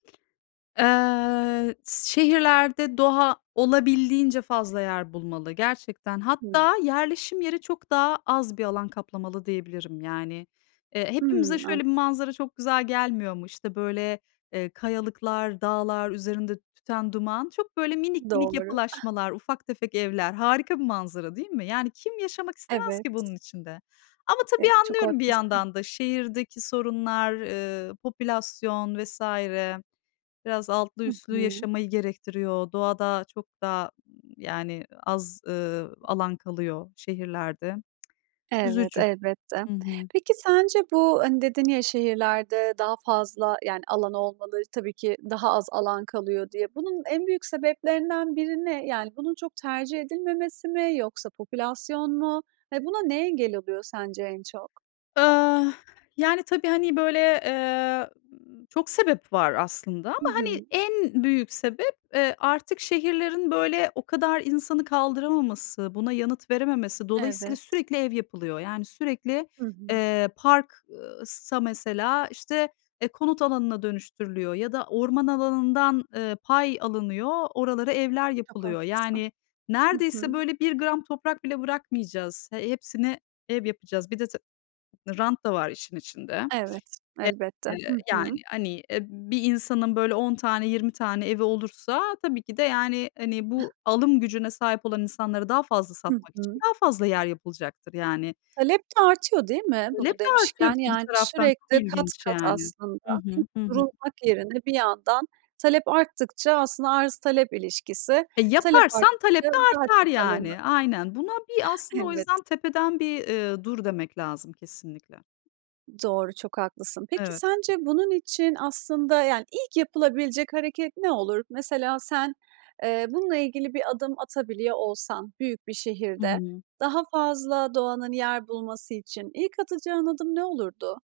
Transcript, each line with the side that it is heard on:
left: Eee, s şehirlerde doğa olabildiğince fazla yer bulmalı gerçekten.
right: Hıı.
left: Hatta yerleşim yeri çok daha az bir alan kaplamalı diyebilirim. Yani, eee, hepimize
right: Hımm,
left: şöyle
right: an
left: bir manzara çok güzel gelmiyor mu? İşte, böyle, eee, kayalıklar, dağlar, üzerinde tüten duman. Çok, böyle, minik, minik
right: Doğru.
left: yapılaşmalar, ufak tefek evler. Harika bir manzara değil mi? Yani, kim yaşamak istemez ki
right: Evet.
left: bunun içinde? Ama tabii
right: Evet. Çok
left: anlıyorum bir
right: haklısın.
left: yandan da. Şehirdeki sorunlar, eee, popülasyon vs. biraz altlı
right: Hı
left: üstlü
right: hı.
left: yaşamayı gerektiriyor. Doğada çok da ı yani ı az, ııı, alan kalıyor şehirlerde.
right: Evet,
left: Üzücü.
right: elbette.
left: Hı hı.
right: Peki sence bu, hani, dedin ya "şehirlerde daha fazla yani alan olmalı tabii ki daha az alan kalıyor" diye. Bunun en büyük sebeplerinden biri ne? Yani, bunun çok tercih edilmemesi mi yoksa popülasyon mu? Ya buna ne engel oluyor sence en çok?
left: Ah, yani, tabii, hani, böyle, eee, ı çok sebep var aslında ama
right: Hı
left: hani
right: hı.
left: en büyük sebep, eee, artık şehirlerin, böyle, o kadar insanı kaldıramaması, buna yanıt verememesi. Dolayısıyla
right: Evet.
left: sürekli ev yapılıyor. Yani, sürekli,
right: Hı hı.
left: eee, park, ııı, sa mesela, işte, eee, konut alanına dönüştürülüyor ya da orman alanından, ııı, pay alınıyor, oralara evler
right: Çok
left: yapılıyor.
right: haklısın.
left: Yani,
right: Hı
left: neredeyse,
right: hı.
left: böyle, 1 gram toprak bile bırakmayacağız. He hepsini ev yapacağız. Bir de ta rant da var işin içinde.
right: Evet,
left: Ep
right: elbette.
left: eee,
right: Hı hı.
left: yani. Hani, eee, bir insanın, böyle, 10 tane, 20 tane evi olursa tabii ki de yani, hani, bu alım gücüne sahip olan insanları daha fazla
right: Hı
left: satmak için
right: hı.
left: daha fazla yer yapılacaktır, yani
right: Talep de artıyor değil mi
left: Talep
right: bunu
left: de artıyor
right: demişken?
left: bir de bir
right: Yani
left: taraftan. Çok
right: sürekli kat
left: ilginç,
right: kat
left: yani
right: aslında,
left: Hı
right: hep
left: hı. Hı hı.
right: durulmak yerine bir yandan talep arttıkça aslında arz talep ilişkisi,
left: E,
right: talep
left: yaparsan talep
right: arttıkça
left: de
right: daha
left: artar,
right: çok alanı
left: yani. Aynen. Buna bir, aslında, o
right: Elbet.
left: yüzden tepeden bir, eee, "dur" demek lazım kesinlikle.
right: Doğru, çok haklısın. Peki
left: Evet.
right: sence bunun için aslında yani ilk yapılabilecek hareket ne olur? Mesela sen, eee, bununla ilgili bir adım atabiliyor olsan büyük bir
left: Hı
right: şehirde,
left: hı.
right: daha fazla doğanın yer bulması için ilk atacağın adım ne olurdu?